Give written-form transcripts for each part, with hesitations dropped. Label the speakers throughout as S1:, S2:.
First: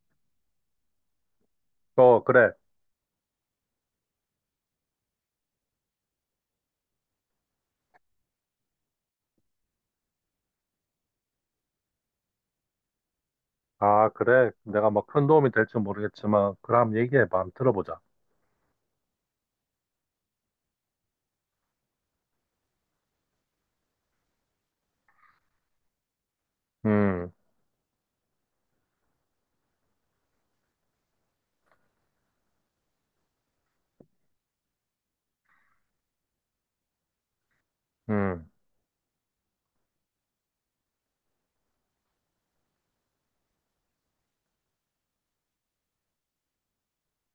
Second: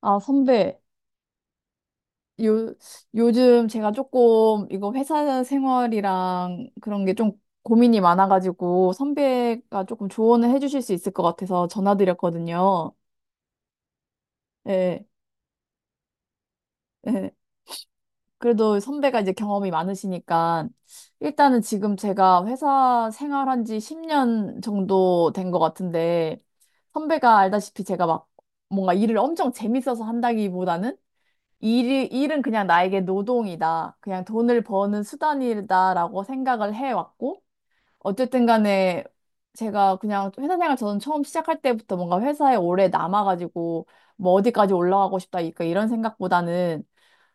S1: 아, 선배,
S2: 어, 그래.
S1: 요, 요즘 제가 조금 이거 회사 생활이랑 그런 게 좀 고민이 많아가지고 선배가 조금 조언을 해주실 수 있을 것 같아서 전화드렸거든요.
S2: 아, 그래. 내가
S1: 예,
S2: 막 큰 도움이 될지 모르겠지만, 그럼
S1: 예.
S2: 얘기해봐. 한번 들어보자.
S1: 그래도 선배가 이제 경험이 많으시니까 일단은 지금 제가 회사 생활한 지 10년 정도 된 것 같은데
S2: 음,
S1: 선배가 알다시피 제가 막 뭔가 일을 엄청 재밌어서 한다기보다는 일은 그냥 나에게 노동이다. 그냥 돈을 버는 수단이다라고 생각을 해왔고, 어쨌든
S2: 음,
S1: 간에 제가 그냥 회사 생활 저는 처음 시작할 때부터 뭔가 회사에 오래 남아가지고 뭐 어디까지 올라가고 싶다, 그러니까 이런 생각보다는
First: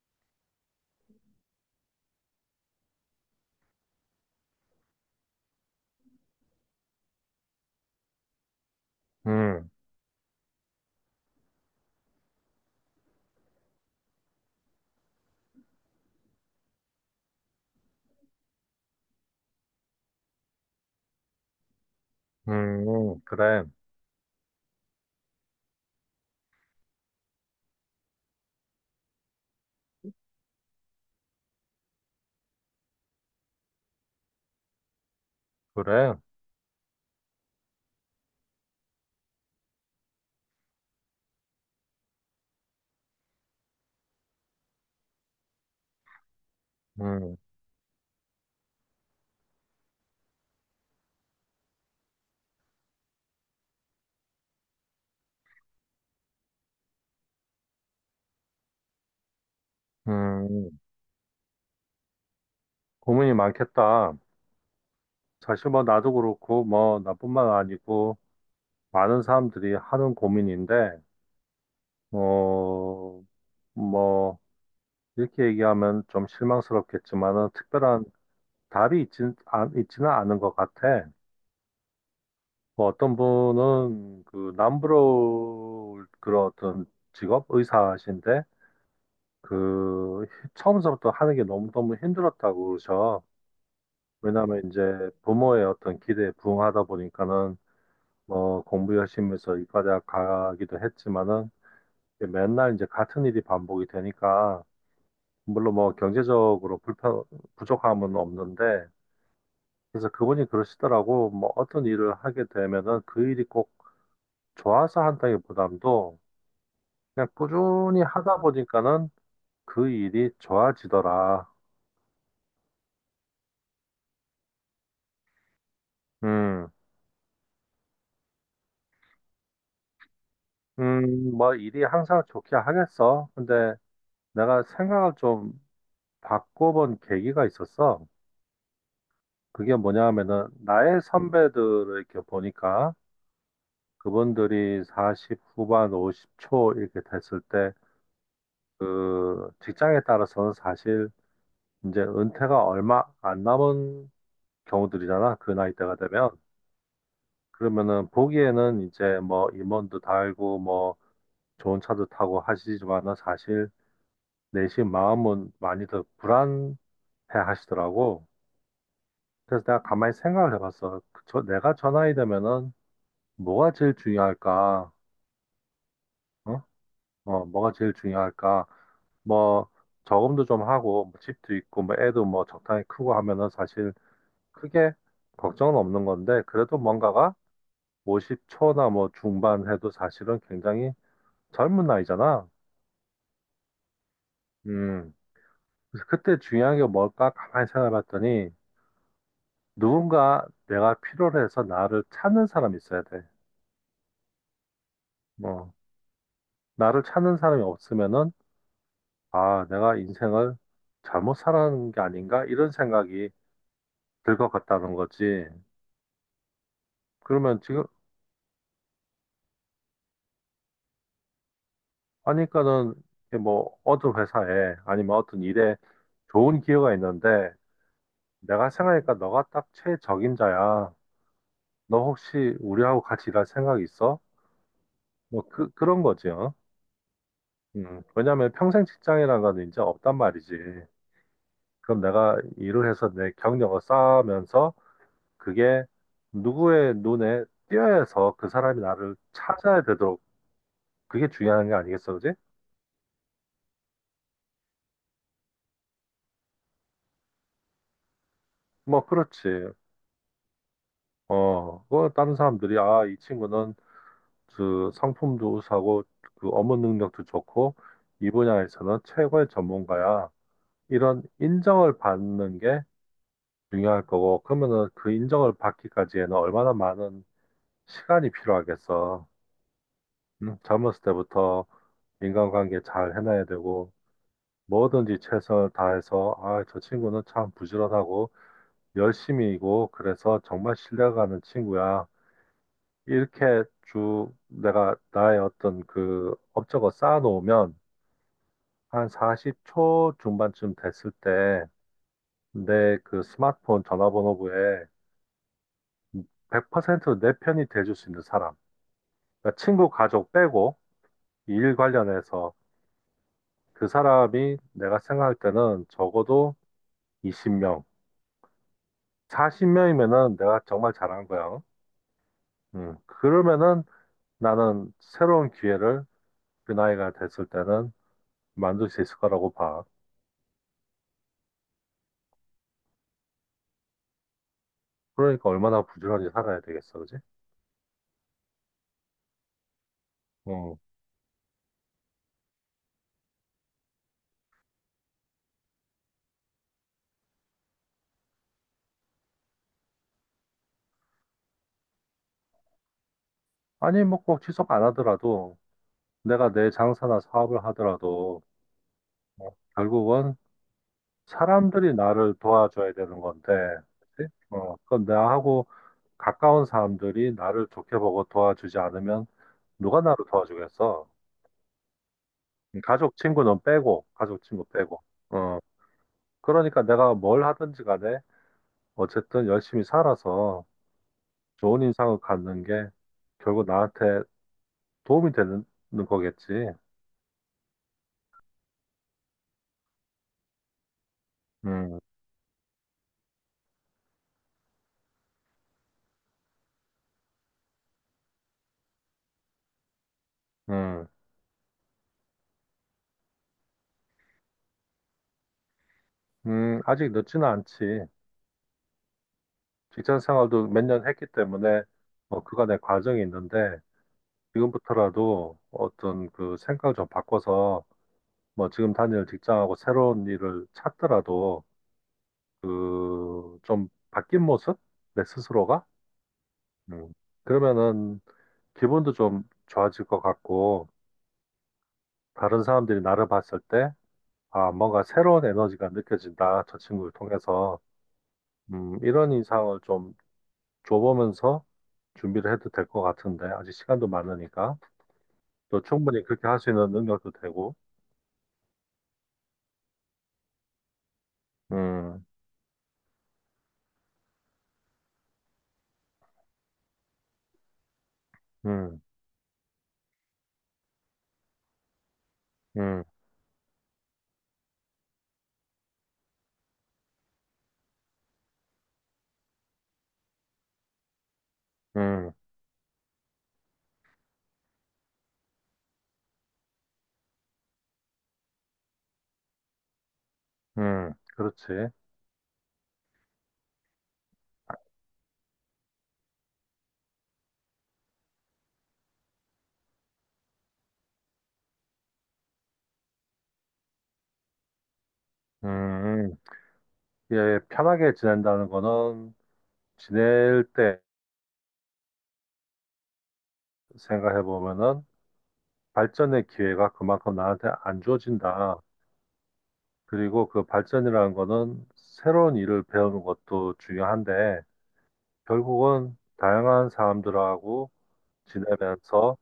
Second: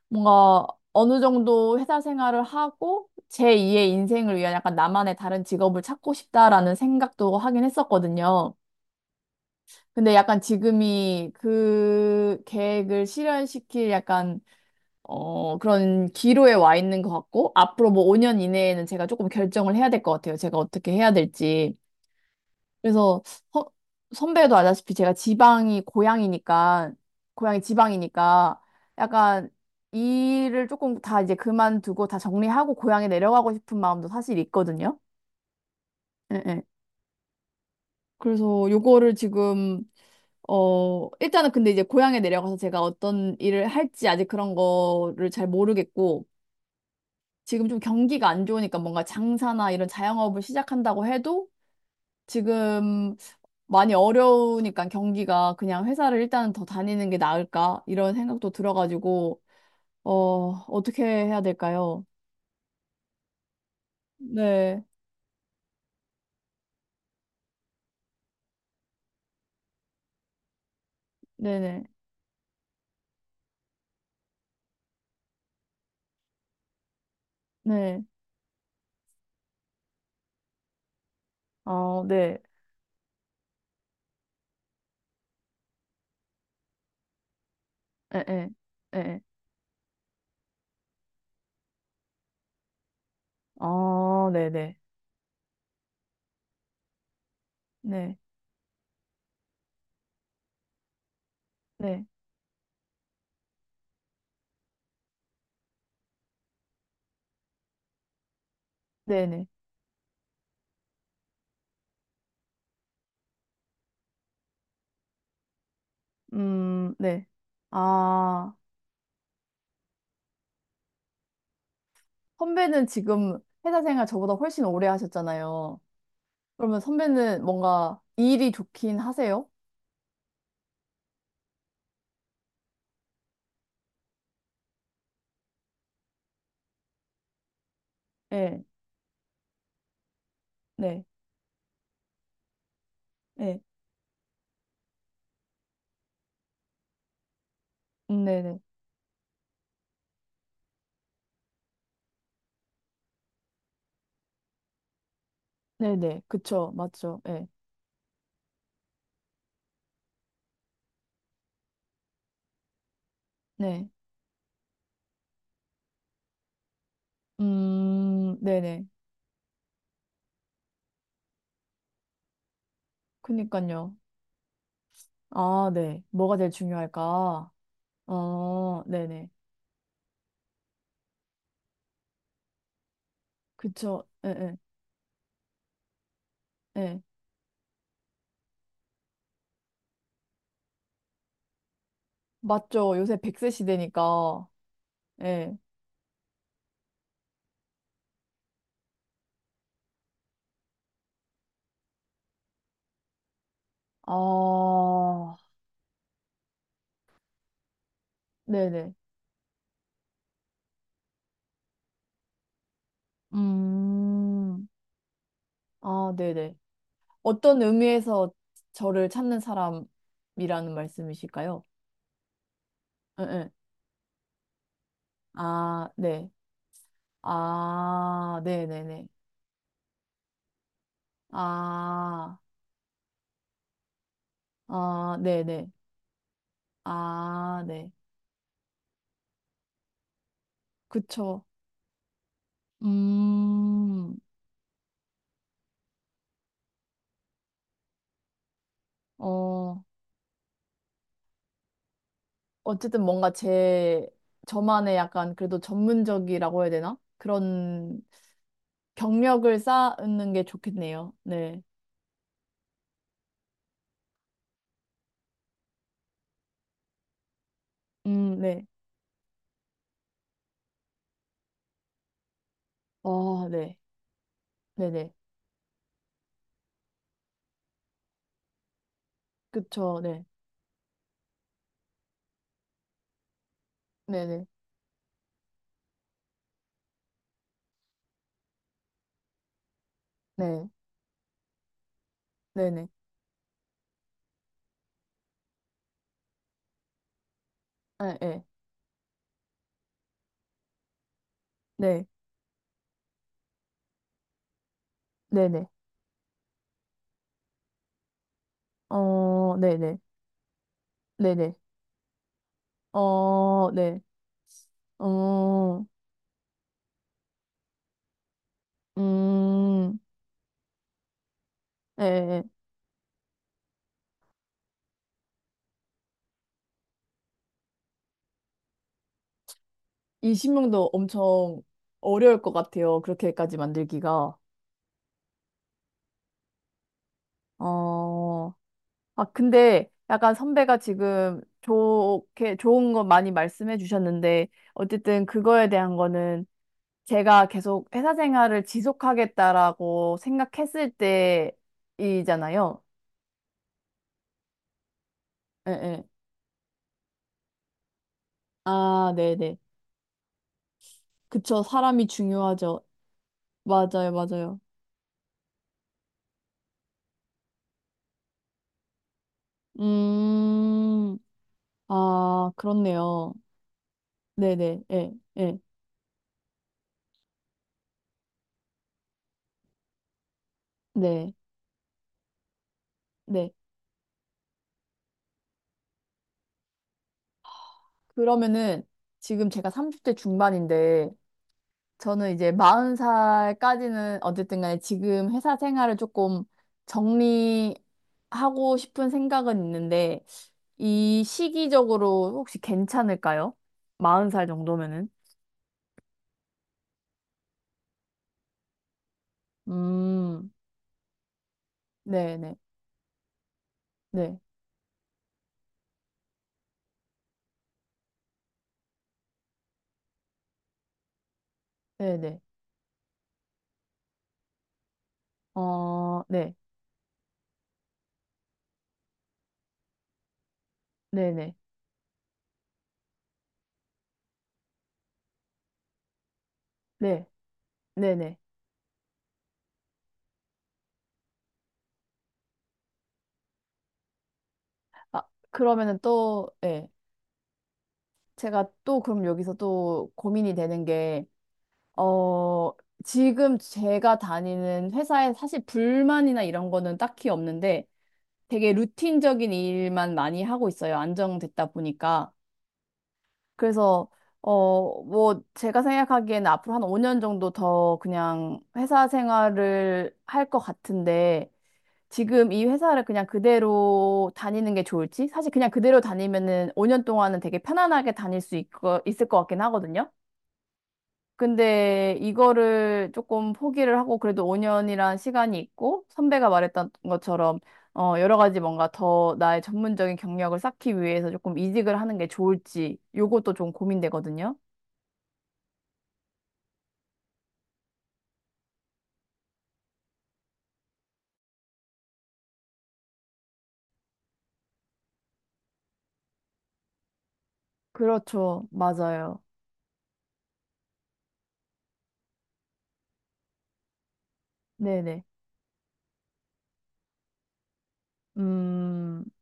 S1: 뭔가 어느 정도 회사 생활을 하고 제2의 인생을 위한 약간 나만의 다른 직업을 찾고 싶다라는 생각도 하긴 했었거든요.
S2: 음,
S1: 근데 약간 지금이 그 계획을 실현시킬 약간 그런 기로에 와 있는 것 같고, 앞으로 뭐 5년 이내에는 제가 조금 결정을 해야 될 것 같아요. 제가 어떻게 해야 될지. 그래서
S2: 그래,
S1: 허- 선배도 아다시피 제가 지방이 고향이니까, 고향이 지방이니까, 약간 일을 조금 다 이제 그만두고 다 정리하고 고향에 내려가고 싶은 마음도 사실 있거든요.
S2: 그래.
S1: 예, 예. 그래서 요거를 지금 일단은 근데 이제 고향에 내려가서 제가 어떤 일을 할지 아직 그런 거를 잘 모르겠고,
S2: 음,
S1: 지금 좀 경기가 안 좋으니까 뭔가 장사나 이런 자영업을 시작한다고 해도 지금 많이 어려우니까 경기가 그냥 회사를 일단은 더 다니는 게 나을까? 이런 생각도 들어가지고, 어,
S2: 음.
S1: 어떻게 해야 될까요?
S2: 고민이 많겠다.
S1: 네,
S2: 사실 뭐 나도 그렇고, 뭐 나뿐만 아니고, 많은 사람들이 하는 고민인데,
S1: 네네,
S2: 어, 뭐, 이렇게 얘기하면 좀 실망스럽겠지만은,
S1: 네.
S2: 특별한 답이 있지는 않은 것 같아.
S1: 어, 네,
S2: 뭐 어떤 분은 그 남부러울 그런 어떤 직업
S1: 에,
S2: 의사신데
S1: 에, 에, 에.
S2: 그 처음서부터 하는 게 너무너무 힘들었다고 그러셔.
S1: 어,
S2: 왜냐면
S1: 네네,
S2: 이제 부모의 어떤 기대에 부응하다 보니까는
S1: 네,
S2: 뭐 공부 열심히 해서 이과대학 가기도 했지만은
S1: 네,
S2: 맨날 이제 같은 일이 반복이 되니까 물론 뭐 경제적으로 불편 부족함은 없는데
S1: 네네.
S2: 그래서 그분이 그러시더라고 뭐 어떤 일을 하게 되면은 그 일이 꼭 좋아서 한다기보담도
S1: 네.
S2: 그냥 꾸준히 하다
S1: 아,
S2: 보니까는 그 일이 좋아지더라.
S1: 선배는 지금 회사 생활 저보다 훨씬 오래 하셨잖아요.
S2: 음,
S1: 그러면 선배는 뭔가 일이 좋긴 하세요?
S2: 뭐 일이 항상 좋게 하겠어. 근데 내가 생각을 좀 바꿔본 계기가 있었어.
S1: 네,
S2: 그게 뭐냐 하면은 나의
S1: 네,
S2: 선배들을 이렇게 보니까
S1: 네,
S2: 그분들이 40 후반 50초 이렇게 됐을 때
S1: 네네.
S2: 그 직장에 따라서는 사실 이제 은퇴가 얼마 안 남은 경우들이잖아. 그 나이대가
S1: 네네.
S2: 되면.
S1: 그쵸. 맞죠. 네,
S2: 그러면은 보기에는 이제 뭐 임원도 달고 뭐 좋은 차도 타고 하시지만은 사실
S1: 네.
S2: 내심 마음은 많이들 불안해 하시더라고.
S1: 네네.
S2: 그래서 내가 가만히 생각을 해봤어. 그 저, 내가 저 나이 되면은 뭐가
S1: 그니까요.
S2: 제일 중요할까?
S1: 아, 네. 뭐가 제일
S2: 어? 어,
S1: 중요할까?
S2: 뭐가 제일 중요할까?
S1: 어, 네네.
S2: 뭐 저금도 좀 하고 뭐 집도 있고 뭐 애도 뭐 적당히 크고 하면은 사실
S1: 그쵸. 예, 예,
S2: 크게 걱정은 없는 건데 그래도
S1: 예.
S2: 뭔가가 50초나 뭐 중반 해도 사실은 굉장히 젊은 나이잖아.
S1: 맞죠. 요새 100세 시대니까.
S2: 음,
S1: 예.
S2: 그래서 그때 중요한 게 뭘까 가만히 생각해봤더니 누군가 내가 필요로 해서 나를 찾는 사람이 있어야 돼.
S1: 아,
S2: 뭐 나를 찾는 사람이 없으면은
S1: 네네.
S2: 아 내가 인생을 잘못 살아가는 게 아닌가 이런 생각이 들 것
S1: 음,
S2: 같다는 거지.
S1: 아, 네네.
S2: 그러면
S1: 어떤
S2: 지금
S1: 의미에서 저를 찾는 사람이라는 말씀이실까요?
S2: 하니까는
S1: 예,
S2: 이게
S1: 예.
S2: 뭐 어떤 회사에 아니면 어떤 일에
S1: 아, 네.
S2: 좋은 기회가 있는데
S1: 아,
S2: 내가
S1: 네네네.
S2: 생각하니까 너가 딱 최적임자야. 너
S1: 아,
S2: 혹시 우리하고 같이 일할 생각 있어?
S1: 아,
S2: 뭐
S1: 네네.
S2: 그런 거지. 어?
S1: 아, 네.
S2: 왜냐면 평생 직장이라는 건 이제 없단 말이지.
S1: 그쵸.
S2: 그럼 내가 일을 해서 내 경력을
S1: 음,
S2: 쌓으면서 그게 누구의 눈에 띄어서 그 사람이 나를
S1: 어,
S2: 찾아야 되도록 그게 중요한 게 아니겠어, 그지?
S1: 어쨌든 뭔가 제, 저만의 약간 그래도 전문적이라고 해야 되나? 그런
S2: 뭐, 그렇지.
S1: 경력을 쌓는 게 좋겠네요. 네.
S2: 어, 그 다른 사람들이, 아, 이 친구는 그 상품도 우수하고 그 업무 능력도 좋고 이
S1: 네.
S2: 분야에서는 최고의 전문가야. 이런 인정을 받는 게
S1: 어, 네.
S2: 중요할 거고, 그러면은 그
S1: 네네.
S2: 인정을 받기까지에는 얼마나 많은 시간이 필요하겠어.
S1: 그쵸. 네.
S2: 응? 젊었을 때부터 인간관계 잘 해놔야 되고,
S1: 네네.
S2: 뭐든지 최선을 다해서, 아, 저 친구는 참 부지런하고, 열심히이고, 그래서
S1: 네.
S2: 정말 신뢰가는 친구야.
S1: 네네.
S2: 이렇게 쭉 내가 나의 어떤 그 업적을 쌓아놓으면,
S1: 네. 네.
S2: 한 40초 중반쯤 됐을 때,
S1: 네.
S2: 내 그 스마트폰 전화번호부에
S1: 네네.
S2: 100%내 편이 돼줄 수 있는 사람.
S1: 어,
S2: 그러니까 친구,
S1: 네네.
S2: 가족 빼고,
S1: 네네.
S2: 일 관련해서
S1: 어,
S2: 그
S1: 네.
S2: 사람이 내가 생각할
S1: 어,
S2: 때는 적어도 20명,
S1: 음,
S2: 40명이면은 내가 정말 잘한 거야.
S1: 예, 예.
S2: 그러면은 나는 새로운 기회를 그 나이가 됐을 때는 만들 수 있을 거라고 봐.
S1: 이 신명도 엄청 어려울 것 같아요. 그렇게까지 만들기가.
S2: 그러니까 얼마나 부지런히 살아야 되겠어, 그지?
S1: 어, 아, 근데 약간
S2: 어.
S1: 선배가 지금 좋게, 좋은 거 많이 말씀해 주셨는데, 어쨌든 그거에 대한 거는 제가 계속 회사 생활을 지속하겠다라고 생각했을 때이잖아요.
S2: 아니, 뭐 꼭 취소 안 하더라도
S1: 예, 예.
S2: 내가 내 장사나 사업을 하더라도
S1: 아,
S2: 어,
S1: 네네.
S2: 결국은
S1: 그쵸.
S2: 사람들이
S1: 사람이
S2: 나를
S1: 중요하죠.
S2: 도와줘야 되는 건데,
S1: 맞아요,
S2: 그치?
S1: 맞아요.
S2: 어, 그건 나하고 가까운 사람들이 나를 좋게 보고 도와주지 않으면 누가 나를 도와주겠어?
S1: 음. 아,
S2: 가족,
S1: 그렇네요.
S2: 친구는 빼고, 가족, 친구
S1: 네네,
S2: 빼고.
S1: 예, 예,
S2: 어, 그러니까 내가 뭘 하든지 간에 어쨌든 열심히 살아서
S1: 네,
S2: 좋은 인상을 갖는 게
S1: 네.
S2: 결국 나한테 도움이 되는 거겠지.
S1: 그러면은 지금 제가 30대 중반인데,
S2: 음,
S1: 저는 이제 40살까지는 어쨌든 간에 지금 회사 생활을 조금 정리하고 싶은 생각은 있는데,
S2: 음,
S1: 이 시기적으로 혹시 괜찮을까요? 40살 정도면은?
S2: 아직 늦지는 않지. 직장
S1: 음,
S2: 생활도 몇 년 했기 때문에
S1: 네
S2: 뭐
S1: 네,
S2: 그간의 과정이 있는데
S1: 네,
S2: 지금부터라도 어떤 그 생각을 좀 바꿔서 뭐 지금 다니는 직장하고 새로운 일을 찾더라도
S1: 네네.
S2: 그 좀 바뀐 모습? 내 스스로가?
S1: 어, 네,
S2: 음. 그러면은 기분도 좀 좋아질 것 같고
S1: 네 네,
S2: 다른 사람들이 나를 봤을 때 아, 뭔가 새로운 에너지가 느껴진다. 저 친구를
S1: 네,
S2: 통해서
S1: 네 네.
S2: 이런 인상을 좀 줘보면서 준비를 해도 될 것 같은데 아직 시간도 많으니까
S1: 아,
S2: 또
S1: 그러면은
S2: 충분히 그렇게
S1: 또,
S2: 할 수
S1: 예.
S2: 있는 능력도 되고
S1: 제가 또 그럼 여기서 또 고민이 되는 게,
S2: 음,
S1: 어, 지금 제가 다니는 회사에 사실 불만이나 이런 거는 딱히 없는데 되게
S2: 음,
S1: 루틴적인 일만 많이 하고 있어요. 안정됐다 보니까.
S2: 음,
S1: 그래서, 제가 생각하기에는 앞으로 한 5년 정도 더 그냥 회사 생활을 할 것 같은데
S2: 음,
S1: 지금 이 회사를 그냥 그대로 다니는 게 좋을지? 사실 그냥 그대로 다니면은 5년 동안은 되게 편안하게 다닐 수 있을 것 같긴 하거든요.
S2: 그렇지.
S1: 근데 이거를 조금 포기를 하고 그래도 5년이란 시간이 있고 선배가 말했던 것처럼 여러 가지 뭔가 더 나의 전문적인 경력을 쌓기 위해서 조금 이직을 하는 게 좋을지 요것도 좀 고민되거든요.
S2: 음, 음. 예, 편하게 지낸다는 거는 지낼 때 생각해 보면은 발전의 기회가 그만큼 나한테 안
S1: 그렇죠.
S2: 주어진다.
S1: 맞아요.
S2: 그리고 그 발전이라는 거는 새로운 일을 배우는 것도 중요한데
S1: 네네.
S2: 결국은 다양한 사람들하고
S1: 음,
S2: 지내면서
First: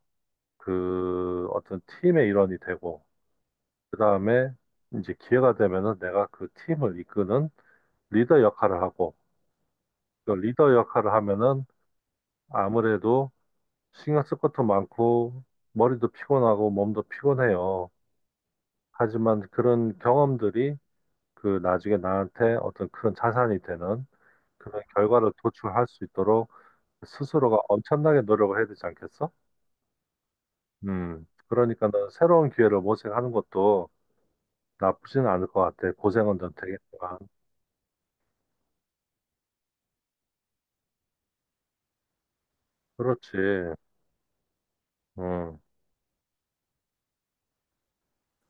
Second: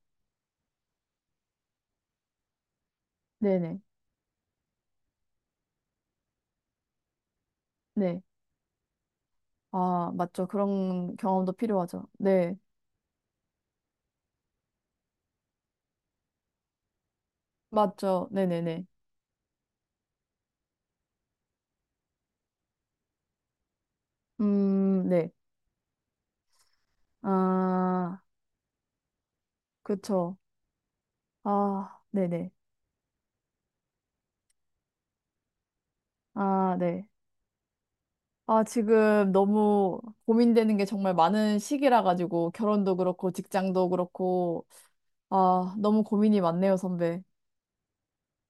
S2: 그 어떤 팀의 일원이 되고
S1: 네네.
S2: 그다음에 이제 기회가 되면은 내가 그 팀을 이끄는
S1: 네.
S2: 리더 역할을 하고
S1: 아,
S2: 그
S1: 맞죠.
S2: 리더 역할을
S1: 그런 경험도
S2: 하면은
S1: 필요하죠. 네.
S2: 아무래도 신경 쓸 것도 많고, 머리도 피곤하고, 몸도 피곤해요.
S1: 맞죠. 네네네.
S2: 하지만 그런 경험들이 그 나중에 나한테 어떤 큰 자산이 되는 그런
S1: 네.
S2: 결과를 도출할 수 있도록 스스로가
S1: 아,
S2: 엄청나게 노력을 해야 되지 않겠어?
S1: 그쵸. 아,
S2: 그러니까는 새로운
S1: 네네.
S2: 기회를 모색하는 것도 나쁘지는 않을 것 같아. 고생은 좀
S1: 아, 네.
S2: 되겠지만.
S1: 아, 지금 너무 고민되는 게 정말 많은 시기라 가지고 결혼도 그렇고
S2: 그렇지.
S1: 직장도 그렇고
S2: 음,
S1: 아, 너무 고민이 많네요, 선배.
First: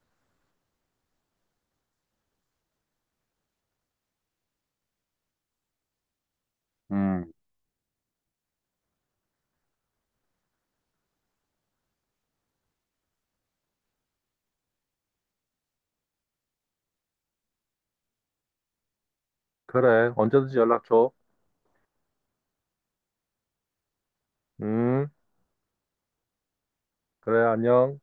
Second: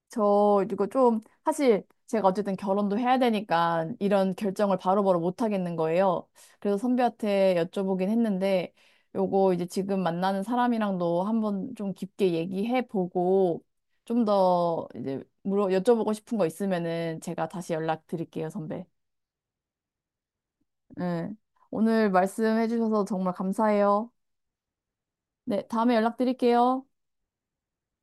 S1: 저 이거 좀 사실 제가 어쨌든 결혼도 해야 되니까 이런 결정을 바로바로 못 하겠는 거예요. 그래서
S2: 음.
S1: 선배한테 여쭤보긴 했는데 요거 이제 지금 만나는 사람이랑도 한번 좀 깊게 얘기해 보고 좀 더 이제 물어 여쭤보고 싶은 거 있으면은 제가 다시 연락드릴게요, 선배.
S2: 그래. 언제든지 연락 줘.
S1: 네. 오늘 말씀해 주셔서 정말 감사해요.
S2: 음,
S1: 네, 다음에 연락드릴게요.
S2: 그래. 안녕.